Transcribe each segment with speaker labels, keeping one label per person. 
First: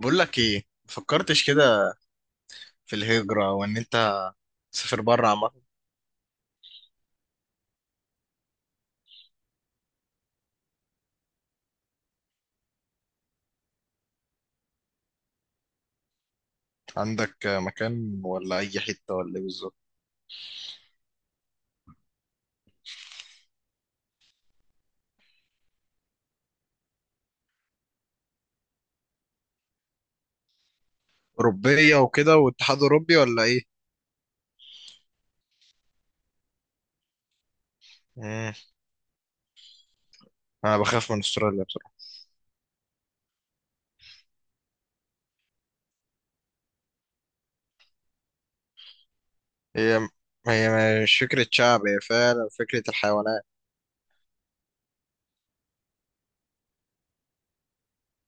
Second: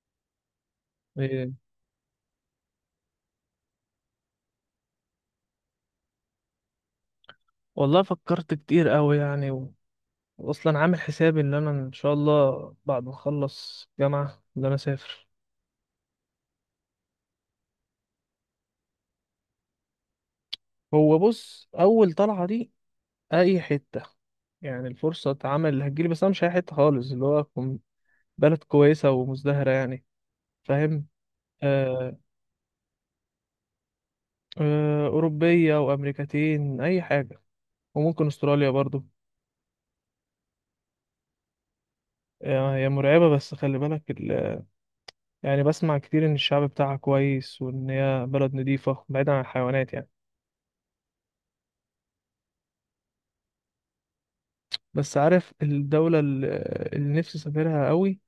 Speaker 1: بقول لك ايه مفكرتش
Speaker 2: إيه،
Speaker 1: كده في الهجرة وان انت تسافر بره عامة؟
Speaker 2: والله فكرت كتير قوي يعني واصلا عامل حسابي ان انا ان شاء الله بعد ما اخلص جامعة ان انا اسافر.
Speaker 1: عندك مكان ولا اي حتة ولا ايه بالظبط؟
Speaker 2: هو بص اول طلعة دي اي حتة، يعني الفرصة عمل اللي هتجيلي، بس انا مش اي حتة خالص، اللي هو أكون بلد كويسة ومزدهرة يعني. فاهم؟
Speaker 1: اوروبية
Speaker 2: آه.
Speaker 1: وكده واتحاد اوروبي ولا ايه؟
Speaker 2: آه اوروبية وامريكتين اي حاجة، وممكن
Speaker 1: مم.
Speaker 2: استراليا برضو.
Speaker 1: انا بخاف من استراليا بصراحة.
Speaker 2: آه، هي مرعبة بس خلي بالك يعني بسمع كتير ان الشعب بتاعها كويس، وان هي بلد نظيفة بعيدا عن الحيوانات يعني.
Speaker 1: هي هي مش فكرة شعب، هي فعلا فكرة الحيوانات.
Speaker 2: بس عارف الدولة اللي اللي نفسي أسافرها قوي؟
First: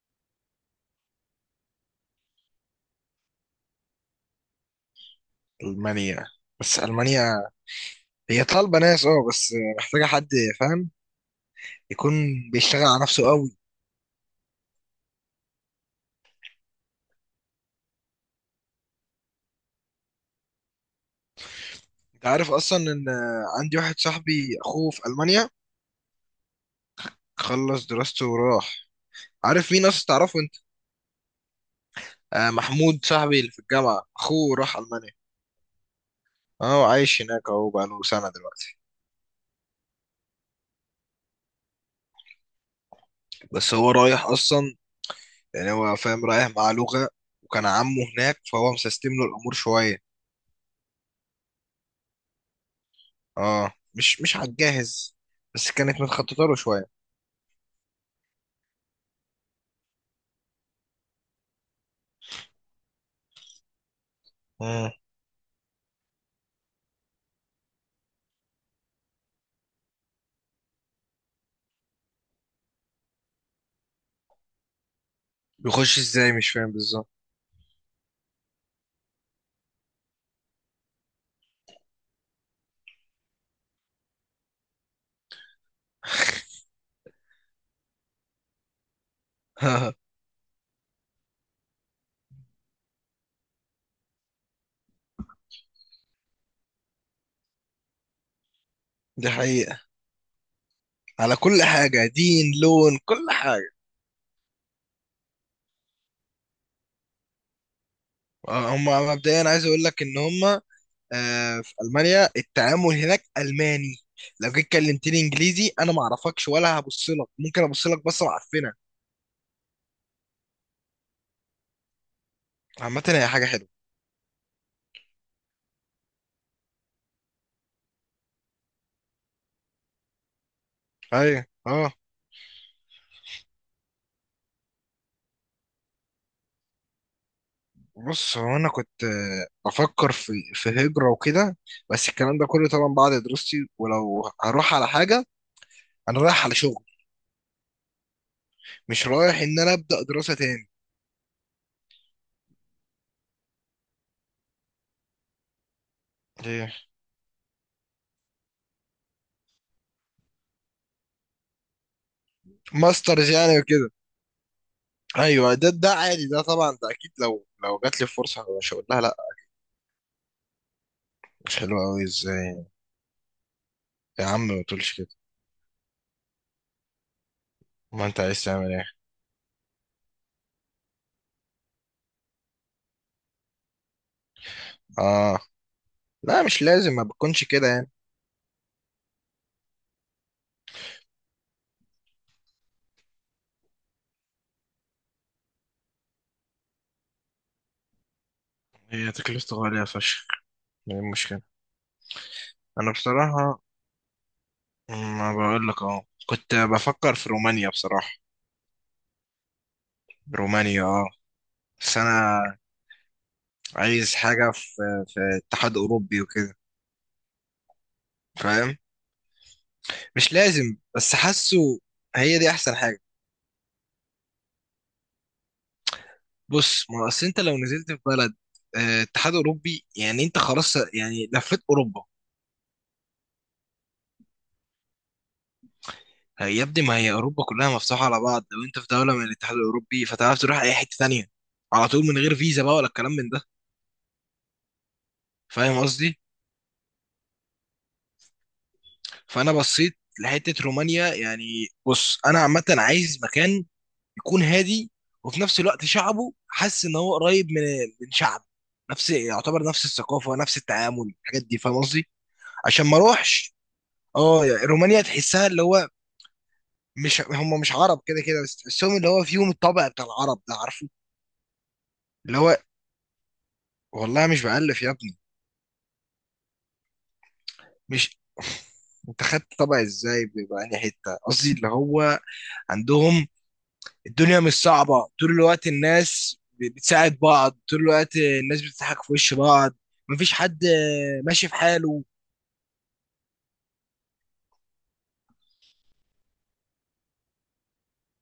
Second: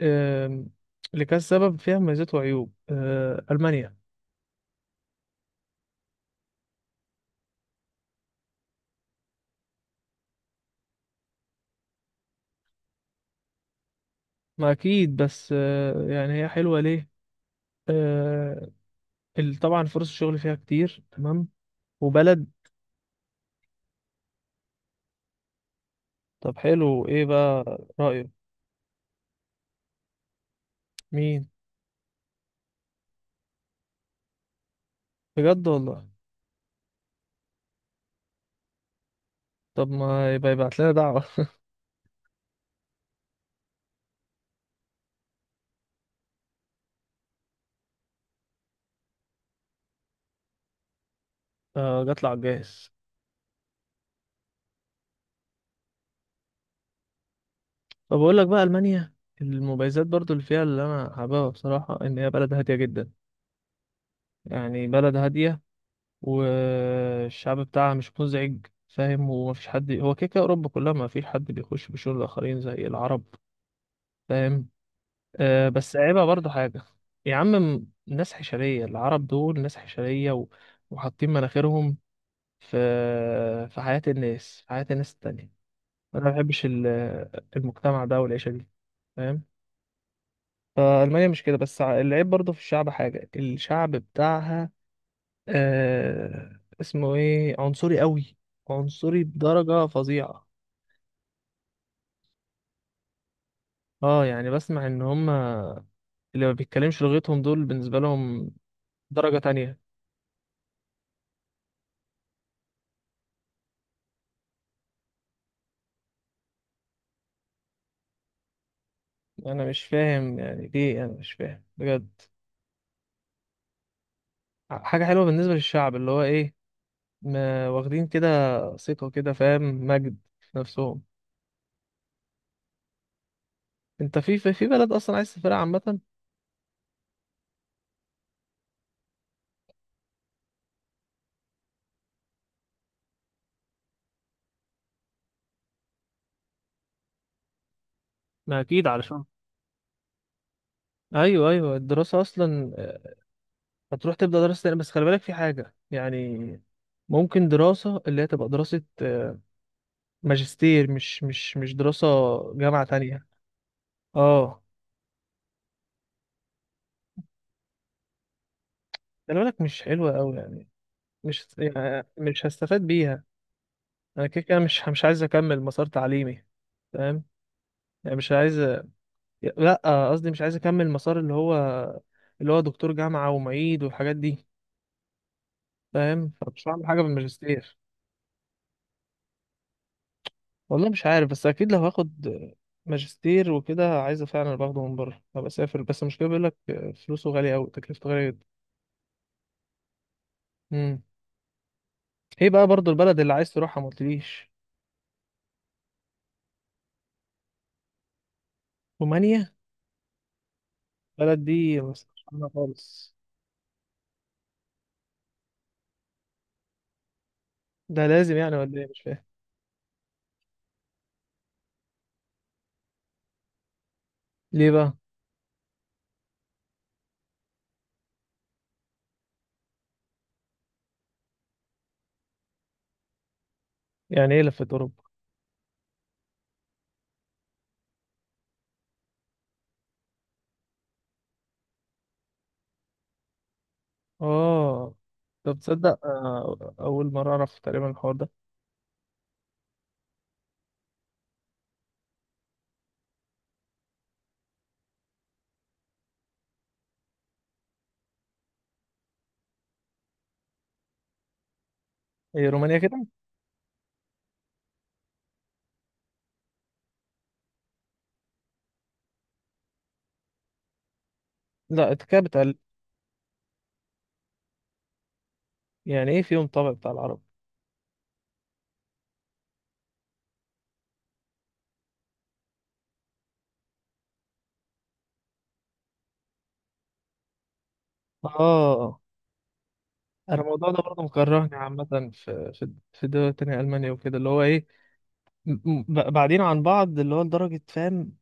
Speaker 2: آم، لكذا سبب فيها مميزات وعيوب، ألمانيا.
Speaker 1: المانيا بس المانيا هي طالبة ناس بس محتاجة حد، فاهم؟ يكون بيشتغل على نفسه قوي.
Speaker 2: ما أكيد، بس يعني هي حلوة ليه. آه، طبعا فرص الشغل فيها كتير، تمام؟
Speaker 1: انت
Speaker 2: وبلد.
Speaker 1: عارف اصلا ان عندي واحد صاحبي اخوه في المانيا،
Speaker 2: طب حلو، إيه بقى
Speaker 1: خلص دراسته
Speaker 2: رأيك؟
Speaker 1: وراح. عارف مين ناس تعرفه؟
Speaker 2: مين؟
Speaker 1: آه، محمود صاحبي اللي في الجامعة أخوه راح ألمانيا.
Speaker 2: بجد والله؟
Speaker 1: أهو عايش هناك، أهو بقاله سنة دلوقتي.
Speaker 2: طب ما يبقى يبعت لنا دعوة.
Speaker 1: بس هو رايح أصلا، يعني هو فاهم، رايح مع لغة، وكان عمه هناك فهو مسستم له الأمور شوية.
Speaker 2: آه، جات على الجاهز.
Speaker 1: أه، مش على الجاهز، بس كانت متخططة له شوية.
Speaker 2: طب أقول لك بقى ألمانيا، المميزات برضو اللي فيها اللي أنا حاببها بصراحة إن هي بلد هادية جدا، يعني
Speaker 1: مم.
Speaker 2: بلد هادية. والشعب بتاعها مش مزعج، فاهم؟ ومفيش حد، هو كده كده أوروبا كلها مفيش حد بيخش بشور الآخرين زي العرب، فاهم؟ آه، بس
Speaker 1: بيخش
Speaker 2: عيبها
Speaker 1: إزاي؟
Speaker 2: برضو
Speaker 1: مش فاهم
Speaker 2: حاجة.
Speaker 1: بالظبط.
Speaker 2: يا عم، ناس حشرية، العرب دول ناس حشرية، و... وحاطين مناخيرهم في في حياة الناس، في حياة الناس التانية. أنا ما بحبش المجتمع ده والعيشة دي، فاهم؟ فألمانيا مش كده، بس العيب برضو في الشعب، حاجة الشعب بتاعها، آه اسمه ايه، عنصري قوي، عنصري
Speaker 1: دي حقيقة،
Speaker 2: بدرجة فظيعة.
Speaker 1: على كل حاجة، دين، لون، كل حاجة.
Speaker 2: اه، يعني بسمع ان هما اللي ما بيتكلمش لغتهم دول بالنسبة لهم
Speaker 1: هم
Speaker 2: درجة
Speaker 1: مبدئيا، عايز
Speaker 2: تانية.
Speaker 1: أقول لك إن هم. في المانيا التعامل هناك الماني، لو جيت كلمتني انجليزي انا ما اعرفكش ولا هبص لك، ممكن ابص لك بصه معفنه.
Speaker 2: انا مش فاهم يعني ليه، انا مش فاهم بجد.
Speaker 1: عامه هي حاجه حلوه.
Speaker 2: حاجة حلوة بالنسبة للشعب اللي هو ايه، ما واخدين كده ثقة كده، فاهم؟ مجد في نفسهم.
Speaker 1: ايوه، اه.
Speaker 2: انت في في في بلد اصلا عايز تسافرها عامة؟
Speaker 1: بص، هو انا كنت بفكر في هجره وكده، بس الكلام ده كله طبعا بعد دراستي، ولو هروح على حاجه انا رايح على شغل،
Speaker 2: ما اكيد
Speaker 1: مش
Speaker 2: علشان.
Speaker 1: رايح ان انا ابدا دراسه تاني.
Speaker 2: ايوه ايوه، الدراسة اصلا هتروح تبدأ دراسة تانية، بس خلي بالك في حاجة يعني.
Speaker 1: ايه؟
Speaker 2: ممكن دراسة اللي هي تبقى دراسة، آه، ماجستير، مش دراسة جامعة تانية.
Speaker 1: ماسترز يعني وكده.
Speaker 2: اه.
Speaker 1: ايوه، ده عادي، ده طبعا، ده اكيد، لو جات لي فرصه مش هقول لها لا.
Speaker 2: خلي بالك مش حلوة أوي يعني، مش
Speaker 1: مش حلوه قوي
Speaker 2: يعني
Speaker 1: ازاي
Speaker 2: مش
Speaker 1: يعني؟
Speaker 2: هستفاد بيها.
Speaker 1: يا
Speaker 2: أنا كده
Speaker 1: عم
Speaker 2: كده
Speaker 1: ما
Speaker 2: مش
Speaker 1: تقولش
Speaker 2: مش
Speaker 1: كده.
Speaker 2: عايز أكمل مسار تعليمي، فاهم؟
Speaker 1: ما
Speaker 2: يعني
Speaker 1: انت
Speaker 2: مش
Speaker 1: عايز
Speaker 2: عايز،
Speaker 1: تعمل ايه؟
Speaker 2: لأ قصدي مش عايز أكمل مسار اللي هو اللي هو دكتور جامعة ومعيد والحاجات دي،
Speaker 1: اه.
Speaker 2: فاهم؟
Speaker 1: لا، مش
Speaker 2: فمش هعمل
Speaker 1: لازم،
Speaker 2: حاجة
Speaker 1: ما بتكونش كده
Speaker 2: بالماجستير.
Speaker 1: يعني.
Speaker 2: والله مش عارف، بس اكيد لو هاخد ماجستير وكده عايزه فعلا باخده من بره، ابقى اسافر، بس المشكله بيقول لك فلوسه غاليه قوي، تكلفته غاليه جدا.
Speaker 1: هي تكلفته غالية فشخ. ايه
Speaker 2: امم
Speaker 1: المشكلة؟
Speaker 2: ايه بقى برضو
Speaker 1: انا
Speaker 2: البلد اللي عايز
Speaker 1: بصراحة،
Speaker 2: تروحها ما قلتليش؟
Speaker 1: ما بقول لك، اه كنت بفكر في رومانيا بصراحة.
Speaker 2: رومانيا؟
Speaker 1: رومانيا، اه.
Speaker 2: البلد دي ما
Speaker 1: بس
Speaker 2: سمعتش
Speaker 1: انا
Speaker 2: عنها خالص.
Speaker 1: عايز حاجة في اتحاد اوروبي وكده.
Speaker 2: ده لازم يعني ولا
Speaker 1: فاهم؟
Speaker 2: ايه، مش فاهم.
Speaker 1: مش لازم، بس حاسه هي دي احسن حاجة.
Speaker 2: ليه بقى؟
Speaker 1: بص، ما اصل انت لو نزلت في بلد اتحاد اوروبي يعني انت خلاص يعني لفيت اوروبا.
Speaker 2: يعني ايه لفة اوروبا؟
Speaker 1: يا ابني، ما هي اوروبا كلها مفتوحه على بعض، لو انت في دوله من الاتحاد الاوروبي فتعرف تروح اي حته تانية على طول من غير فيزا بقى ولا الكلام من ده.
Speaker 2: اه. طب
Speaker 1: فاهم
Speaker 2: تصدق
Speaker 1: قصدي؟
Speaker 2: آه، اول مره اعرف تقريبا الحوار ده.
Speaker 1: فانا بصيت لحته رومانيا يعني. بص، انا عامه عايز مكان يكون هادي، وفي نفس الوقت شعبه حاسس ان هو قريب من شعب، نفس يعتبر نفس الثقافه، نفس التعامل، الحاجات دي، فاهم قصدي؟
Speaker 2: هي رومانيا
Speaker 1: عشان ما
Speaker 2: كده؟
Speaker 1: اروحش. اه يعني رومانيا تحسها اللي هو مش هم، مش عرب كده كده، بس تحسهم اللي هو فيهم الطبع بتاع العرب ده، عارفه؟
Speaker 2: لا كده
Speaker 1: اللي
Speaker 2: بتقل.
Speaker 1: هو، والله مش بألف يا ابني.
Speaker 2: يعني ايه فيهم طابع بتاع العرب؟
Speaker 1: مش انت خدت طبع ازاي بيبقى انهي حته؟ قصدي اللي هو عندهم الدنيا مش صعبه، طول الوقت الناس بتساعد بعض، طول الوقت الناس
Speaker 2: اه.
Speaker 1: بتضحك في وش بعض، مفيش
Speaker 2: انا
Speaker 1: حد
Speaker 2: الموضوع ده برضه
Speaker 1: ماشي في
Speaker 2: مكرهني عامة،
Speaker 1: حاله.
Speaker 2: في في في دول تانية ألمانيا وكده، اللي هو ايه، بعدين عن بعض اللي هو لدرجة، فاهم؟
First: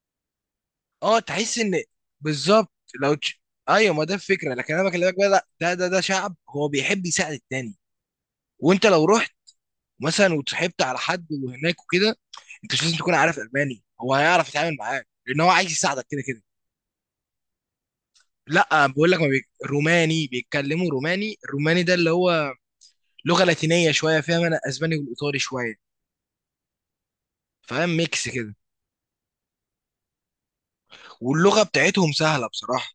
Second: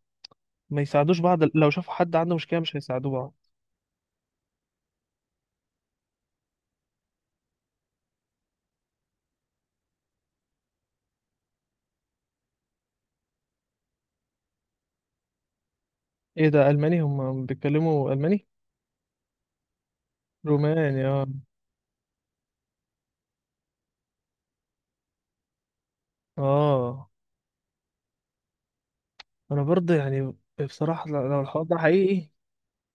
Speaker 2: ما يساعدوش
Speaker 1: اه.
Speaker 2: بعض،
Speaker 1: تحس
Speaker 2: لو
Speaker 1: ان
Speaker 2: شافوا حد عنده مشكلة
Speaker 1: بالظبط.
Speaker 2: مش هيساعدوه
Speaker 1: لو
Speaker 2: بعض.
Speaker 1: ايوه، ما ده الفكره، لكن انا بكلمك بقى لا، ده شعب هو بيحب يساعد التاني. وانت لو رحت مثلا وتصاحبت على حد وهناك وكده، انت مش لازم تكون عارف الماني، هو هيعرف يتعامل معاك لان هو عايز يساعدك كده كده.
Speaker 2: ايه ده ألماني، هم بيتكلموا ألماني؟
Speaker 1: لا، بقول لك، ما بي... روماني بيتكلموا
Speaker 2: روماني، اه.
Speaker 1: روماني، الروماني ده اللي هو لغه لاتينيه شويه، فيها من الاسباني والايطالي شويه.
Speaker 2: اه،
Speaker 1: فاهم؟ ميكس كده.
Speaker 2: انا برضه يعني بصراحة لو لو
Speaker 1: واللغه
Speaker 2: الحوار ده
Speaker 1: بتاعتهم
Speaker 2: حقيقي،
Speaker 1: سهله بصراحه.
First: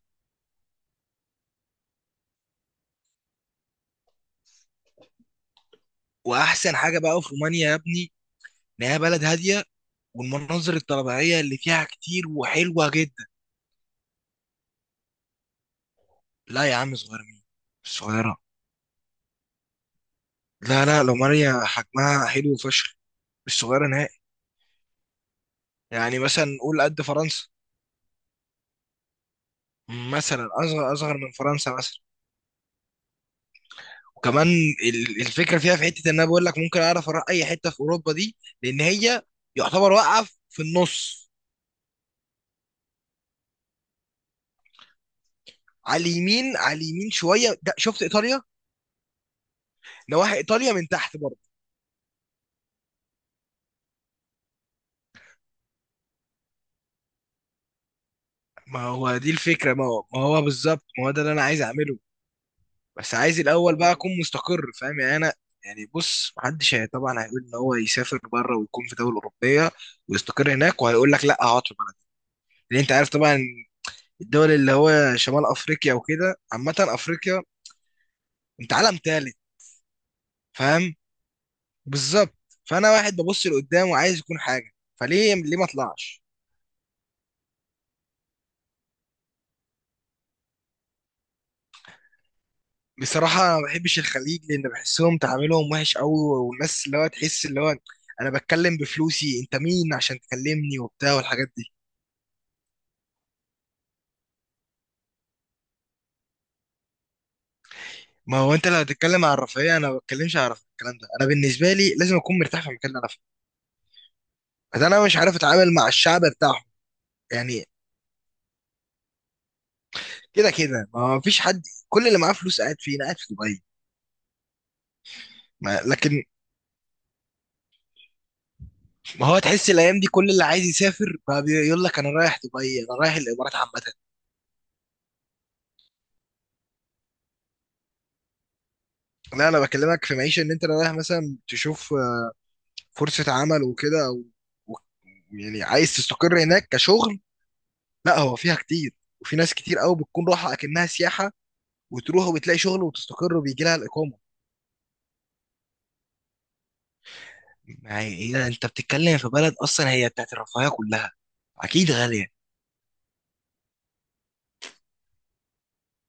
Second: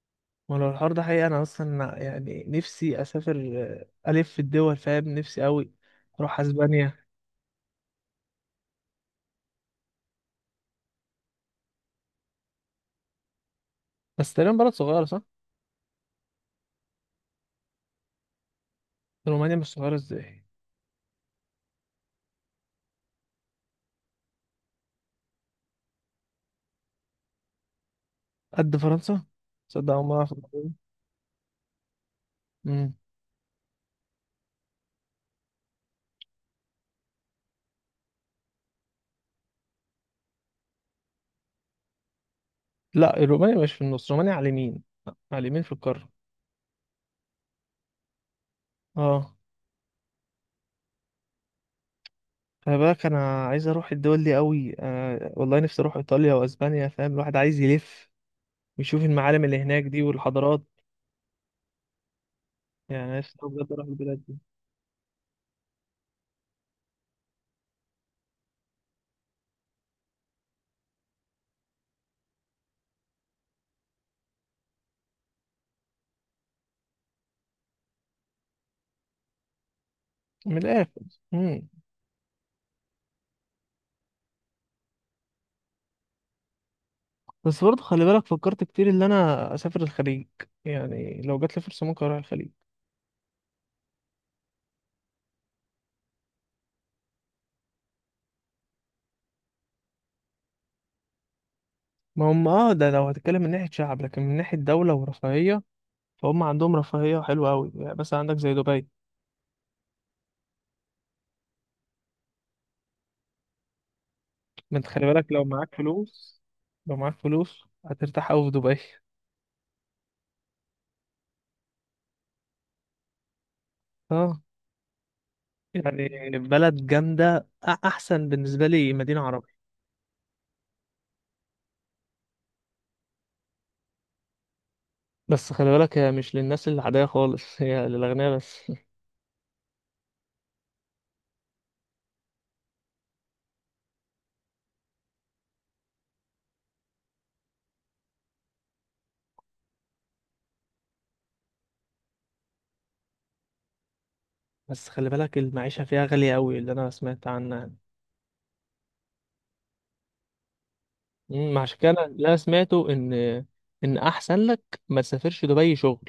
Speaker 2: ولو الحوار ده حقيقي انا اصلا يعني نفسي اسافر. آه، الف في الدول، فاهم؟ نفسي قوي اروح
Speaker 1: واحسن حاجه
Speaker 2: اسبانيا.
Speaker 1: بقى في رومانيا يا ابني ان هي بلد هاديه، والمناظر الطبيعيه اللي فيها كتير وحلوه جدا.
Speaker 2: بس تقريبا بلد صغيرة، صح؟
Speaker 1: لا يا عم، صغير مين؟ الصغيره.
Speaker 2: رومانيا مش صغيرة ازاي؟
Speaker 1: لا لا، رومانيا حجمها حلو فشخ، مش صغيره نهائي. يعني مثلا قول قد فرنسا.
Speaker 2: قد فرنسا؟ تصدق أول مرة أعرف.
Speaker 1: مثلا اصغر من فرنسا مثلا.
Speaker 2: مم.
Speaker 1: وكمان الفكره فيها في حته ان انا بقول لك ممكن اعرف اروح اي حته في اوروبا دي، لان هي يعتبر واقعه في النص.
Speaker 2: لا الرومانيا مش في النص، رومانيا على اليمين، على اليمين في
Speaker 1: على
Speaker 2: القارة.
Speaker 1: اليمين، على اليمين شويه، ده شفت ايطاليا؟
Speaker 2: اه.
Speaker 1: نواحي ايطاليا من تحت برضه.
Speaker 2: خلي بالك انا عايز اروح الدول دي قوي. آه والله نفسي اروح ايطاليا واسبانيا، فاهم؟ الواحد عايز يلف
Speaker 1: ما
Speaker 2: ويشوف
Speaker 1: هو دي
Speaker 2: المعالم اللي
Speaker 1: الفكره،
Speaker 2: هناك
Speaker 1: ما
Speaker 2: دي
Speaker 1: هو, ما هو
Speaker 2: والحضارات.
Speaker 1: بالظبط، ما هو ده اللي انا عايز اعمله. بس
Speaker 2: يعني نفسي
Speaker 1: عايز
Speaker 2: أوي بجد
Speaker 1: الاول
Speaker 2: اروح
Speaker 1: بقى اكون
Speaker 2: البلاد دي.
Speaker 1: مستقر، فاهم يعني؟ انا يعني بص، محدش هي طبعا هيقول ان هو يسافر بره ويكون في دوله اوروبيه ويستقر هناك، وهيقول لك لا اقعد في بلدي، لان انت عارف طبعا الدول اللي هو شمال افريقيا وكده عامه افريقيا انت عالم تالت،
Speaker 2: من
Speaker 1: فاهم؟
Speaker 2: الاخر. مم.
Speaker 1: بالظبط. فانا واحد ببص لقدام وعايز يكون حاجه، فليه ليه ما اطلعش؟
Speaker 2: بس برضه خلي بالك فكرت كتير ان انا اسافر الخليج، يعني لو جات لي فرصة ممكن اروح الخليج.
Speaker 1: بصراحه، أنا ما بحبش الخليج لان بحسهم تعاملهم وحش قوي، والناس اللي هو تحس اللي هو انا بتكلم بفلوسي، انت مين عشان تكلمني وبتاع والحاجات دي.
Speaker 2: ما هم اه، ده لو هتتكلم من ناحية شعب، لكن من ناحية دولة ورفاهية فهم عندهم رفاهية حلوة قوي يعني، بس عندك
Speaker 1: ما
Speaker 2: زي
Speaker 1: هو انت لو
Speaker 2: دبي.
Speaker 1: هتتكلم عن الرفاهيه، انا ما بتكلمش عن الرفاهية، الكلام ده، انا بالنسبه لي لازم اكون مرتاح في المكان اللي انا فيه.
Speaker 2: ما
Speaker 1: بس
Speaker 2: انت
Speaker 1: انا
Speaker 2: خلي
Speaker 1: مش
Speaker 2: بالك
Speaker 1: عارف
Speaker 2: لو معاك
Speaker 1: اتعامل مع الشعب
Speaker 2: فلوس،
Speaker 1: بتاعهم.
Speaker 2: لو معاك فلوس
Speaker 1: يعني
Speaker 2: هترتاح قوي في دبي.
Speaker 1: كده كده ما فيش حد، كل اللي معاه فلوس قاعد فين؟ قاعد في دبي.
Speaker 2: اه،
Speaker 1: ما لكن.
Speaker 2: يعني بلد جامدة، أحسن بالنسبة لي مدينة
Speaker 1: ما هو
Speaker 2: عربية.
Speaker 1: تحس الايام دي كل اللي عايز يسافر بقى بيقول لك انا رايح دبي، انا رايح الامارات عامه.
Speaker 2: بس خلي بالك هي مش للناس العادية خالص، هي للأغنياء بس.
Speaker 1: لا، انا بكلمك في معيشه ان انت رايح مثلا تشوف فرصه عمل وكده، أو و- يعني عايز تستقر هناك كشغل. لا، هو فيها كتير، وفي ناس كتير قوي بتكون راحه اكنها سياحه، وتروح وبتلاقي شغل وتستقر وبيجي لها الاقامه.
Speaker 2: بس خلي بالك المعيشة فيها غالية قوي اللي أنا سمعت عنها.
Speaker 1: ما هي إيه، انت بتتكلم في بلد اصلا هي بتاعت الرفاهيه كلها،
Speaker 2: عشان
Speaker 1: اكيد
Speaker 2: كده
Speaker 1: غاليه.
Speaker 2: اللي أنا سمعته إن، إن أحسن لك ما تسافرش دبي شغل،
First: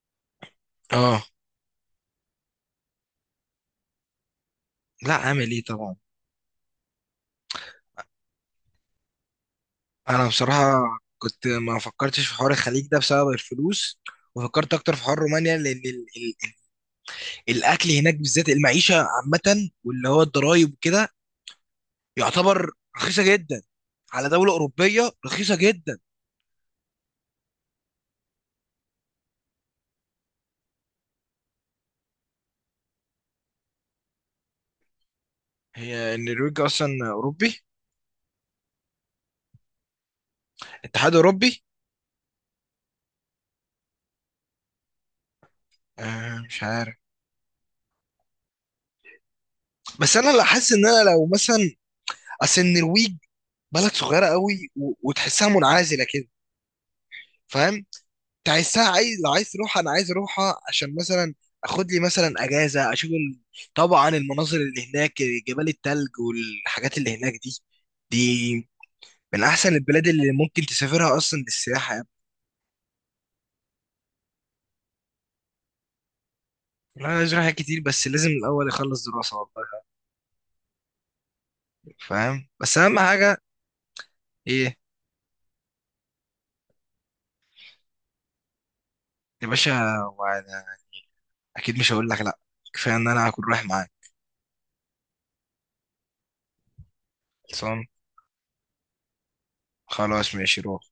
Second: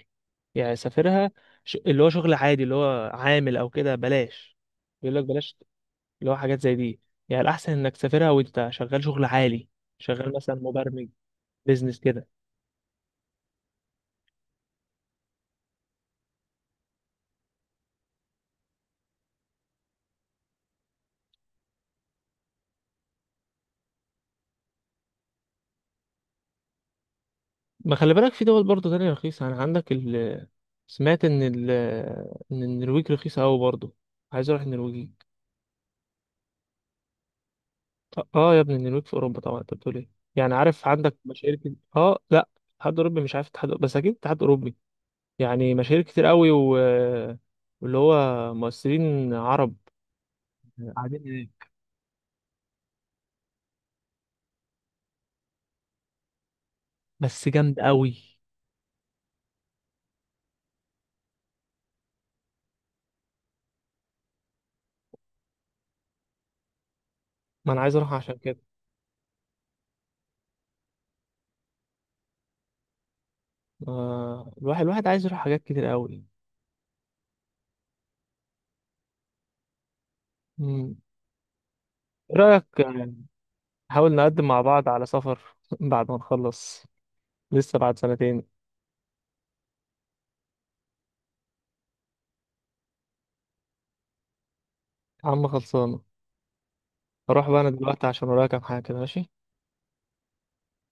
Speaker 2: يعني
Speaker 1: اه.
Speaker 2: سافرها اللي هو شغل عادي اللي هو عامل أو كده بلاش،
Speaker 1: لا،
Speaker 2: يقول لك
Speaker 1: عامل
Speaker 2: بلاش
Speaker 1: ايه طبعا.
Speaker 2: اللي هو حاجات زي دي. يعني الأحسن إنك تسافرها وأنت شغال شغل عالي،
Speaker 1: انا
Speaker 2: شغال مثلا
Speaker 1: بصراحه،
Speaker 2: مبرمج،
Speaker 1: كنت ما
Speaker 2: بيزنس كده.
Speaker 1: فكرتش في حوار الخليج ده بسبب الفلوس، وفكرت اكتر في حوار رومانيا لان ال ال الاكل هناك بالذات، المعيشه عامه واللي هو الضرايب وكده يعتبر رخيصه جدا، على دوله اوروبيه رخيصه جدا.
Speaker 2: ما خلي بالك في دول برضه تانية رخيصة، يعني عندك ال، سمعت إن ال، إن النرويج رخيصة أوي برضه. عايز أروح النرويج.
Speaker 1: هي النرويج اصلا اوروبي؟
Speaker 2: آه يا ابني النرويج في أوروبا طبعا، أنت بتقول إيه؟ يعني عارف
Speaker 1: اتحاد
Speaker 2: عندك مشاهير
Speaker 1: اوروبي.
Speaker 2: كده، آه لأ، اتحاد أوروبي، مش عارف اتحاد، بس أكيد اتحاد أوروبي. يعني مشاهير كتير
Speaker 1: آه،
Speaker 2: أوي
Speaker 1: مش
Speaker 2: و...
Speaker 1: عارف.
Speaker 2: واللي هو مؤثرين عرب
Speaker 1: بس انا لا، حاسس ان انا
Speaker 2: قاعدين
Speaker 1: لو
Speaker 2: هناك.
Speaker 1: مثلا اصل النرويج بلد صغيره قوي وتحسها منعزله كده،
Speaker 2: بس
Speaker 1: فاهم؟
Speaker 2: جامدة
Speaker 1: انت
Speaker 2: أوي.
Speaker 1: عايزها، عايز لو عايز تروحها انا عايز اروحها عشان مثلا اخد لي مثلا اجازه اشوف طبعا المناظر اللي هناك، جبال التلج والحاجات اللي هناك دي.
Speaker 2: ما أنا عايز أروح عشان كده.
Speaker 1: دي من احسن البلاد اللي ممكن تسافرها اصلا للسياحه يعني.
Speaker 2: آه، الواحد عايز يروح حاجات كتير قوي.
Speaker 1: لا، انا عايز أروح حاجات كتير، بس لازم الاول اخلص دراسه والله.
Speaker 2: مم.
Speaker 1: يعني،
Speaker 2: ايه
Speaker 1: فاهم؟
Speaker 2: رأيك
Speaker 1: بس اهم
Speaker 2: آه،
Speaker 1: حاجه.
Speaker 2: نحاول نقدم مع
Speaker 1: ايه؟
Speaker 2: بعض على سفر بعد ما نخلص؟ لسه بعد سنتين.
Speaker 1: يا باشا، وأنا اكيد مش هقول لك لا، كفايه ان انا هكون رايح معاك.
Speaker 2: يا عم خلصانة. اروح بقى انا
Speaker 1: خلصان.
Speaker 2: دلوقتي عشان ورايا كام حاجة كده، ماشي؟
Speaker 1: خلاص، ماشي، روح.